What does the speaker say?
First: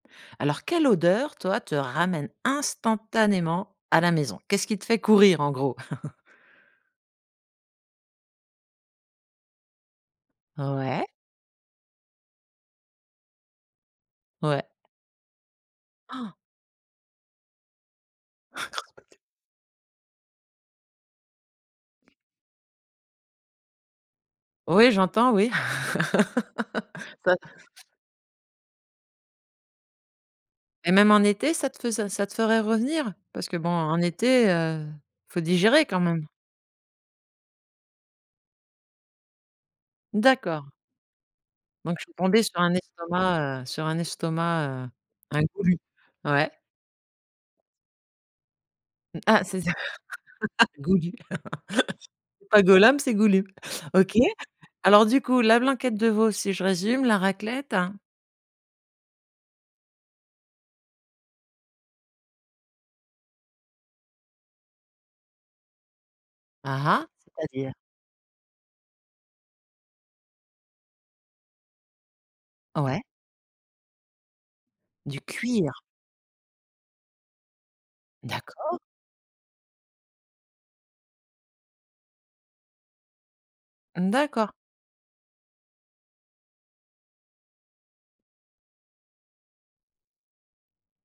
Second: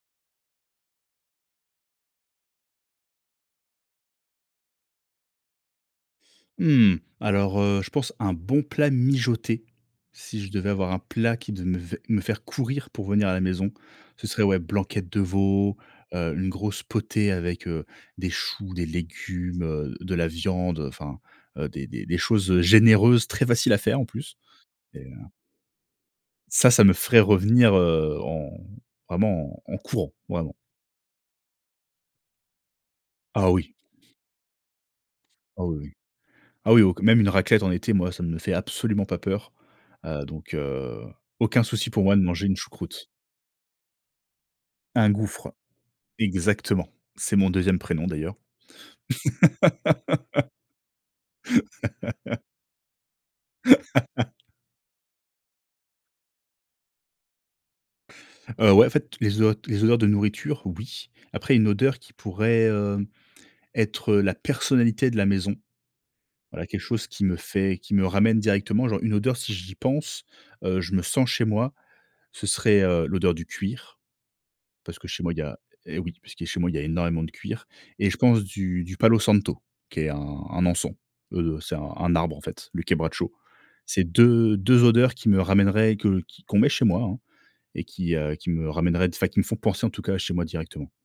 Alors, quelle odeur, toi, te ramène instantanément à la maison? Qu'est-ce qui te fait courir, en gros? Mmh. Alors, heu, je pense un bon plat mijoté si je devais avoir un Ouais. plat qui devait me faire courir pour venir à la maison, ce serait, ouais, Ouais. blanquette de veau, Han! heu, une grosse potée avec, heu, des choux, des légumes, heu, de la viande, heu, enfin, heu, des des des choses généreuses, très faciles à faire en plus Oui, mais heu j'entends, oui. Ca, ça me ferait ça revenir, heu, en vraiment en courant. Vraiment. Et même en été, ça te faisait ca te ferait revenir? Parce Ah que, bon, oui! en été, heu, faut Ah oui, digérer oui. quand même. Ah, oui au q même une raclette en été, moi, ça ne me fait absolument pas peur. Heu, donc D'accord. heu, aucun souci Donc je pour suis moi de tombée manger une sur un choucroute. estomac, heu sur un estomac, heu Un un gouffre. goulu, ouais. Exactement. C'est mon 2e prénom d'ailleurs. Ah, c'est ça, Goulu. C'est pas Golom, c'est Goulu. OK. Alors, du coup, la blanquette de veau, si je résume, la raclette, heu Heu, ouais, en fait, les odeurs les odeurs de nourriture, oui. Après, une odeur qui pourrait, heu, être la personnalité de la maison. Voilà quelque Ah chose ah! qui me C'est-à-dire? fait qui me ramène directement, genre, une odeur, si j'y pense, heu, je me sens chez moi, ce serait, Ouais. heu, l'odeur du cuir, parce que Du chez moi, il y a cuir? et oui, puisque chez moi, il y a énormément de cuir et je pense D'accord? du du palo santo qui est un un encens, heu, c'est un un arbre, en fait, le kebracho. C'est D'accord. 2- 2 odeurs qui me ramèneraient, que qui qu'on met chez moi, hein et qui, heu et qui me ramèneraient, enfin qui me font penser, en tout cas, à chez moi directement.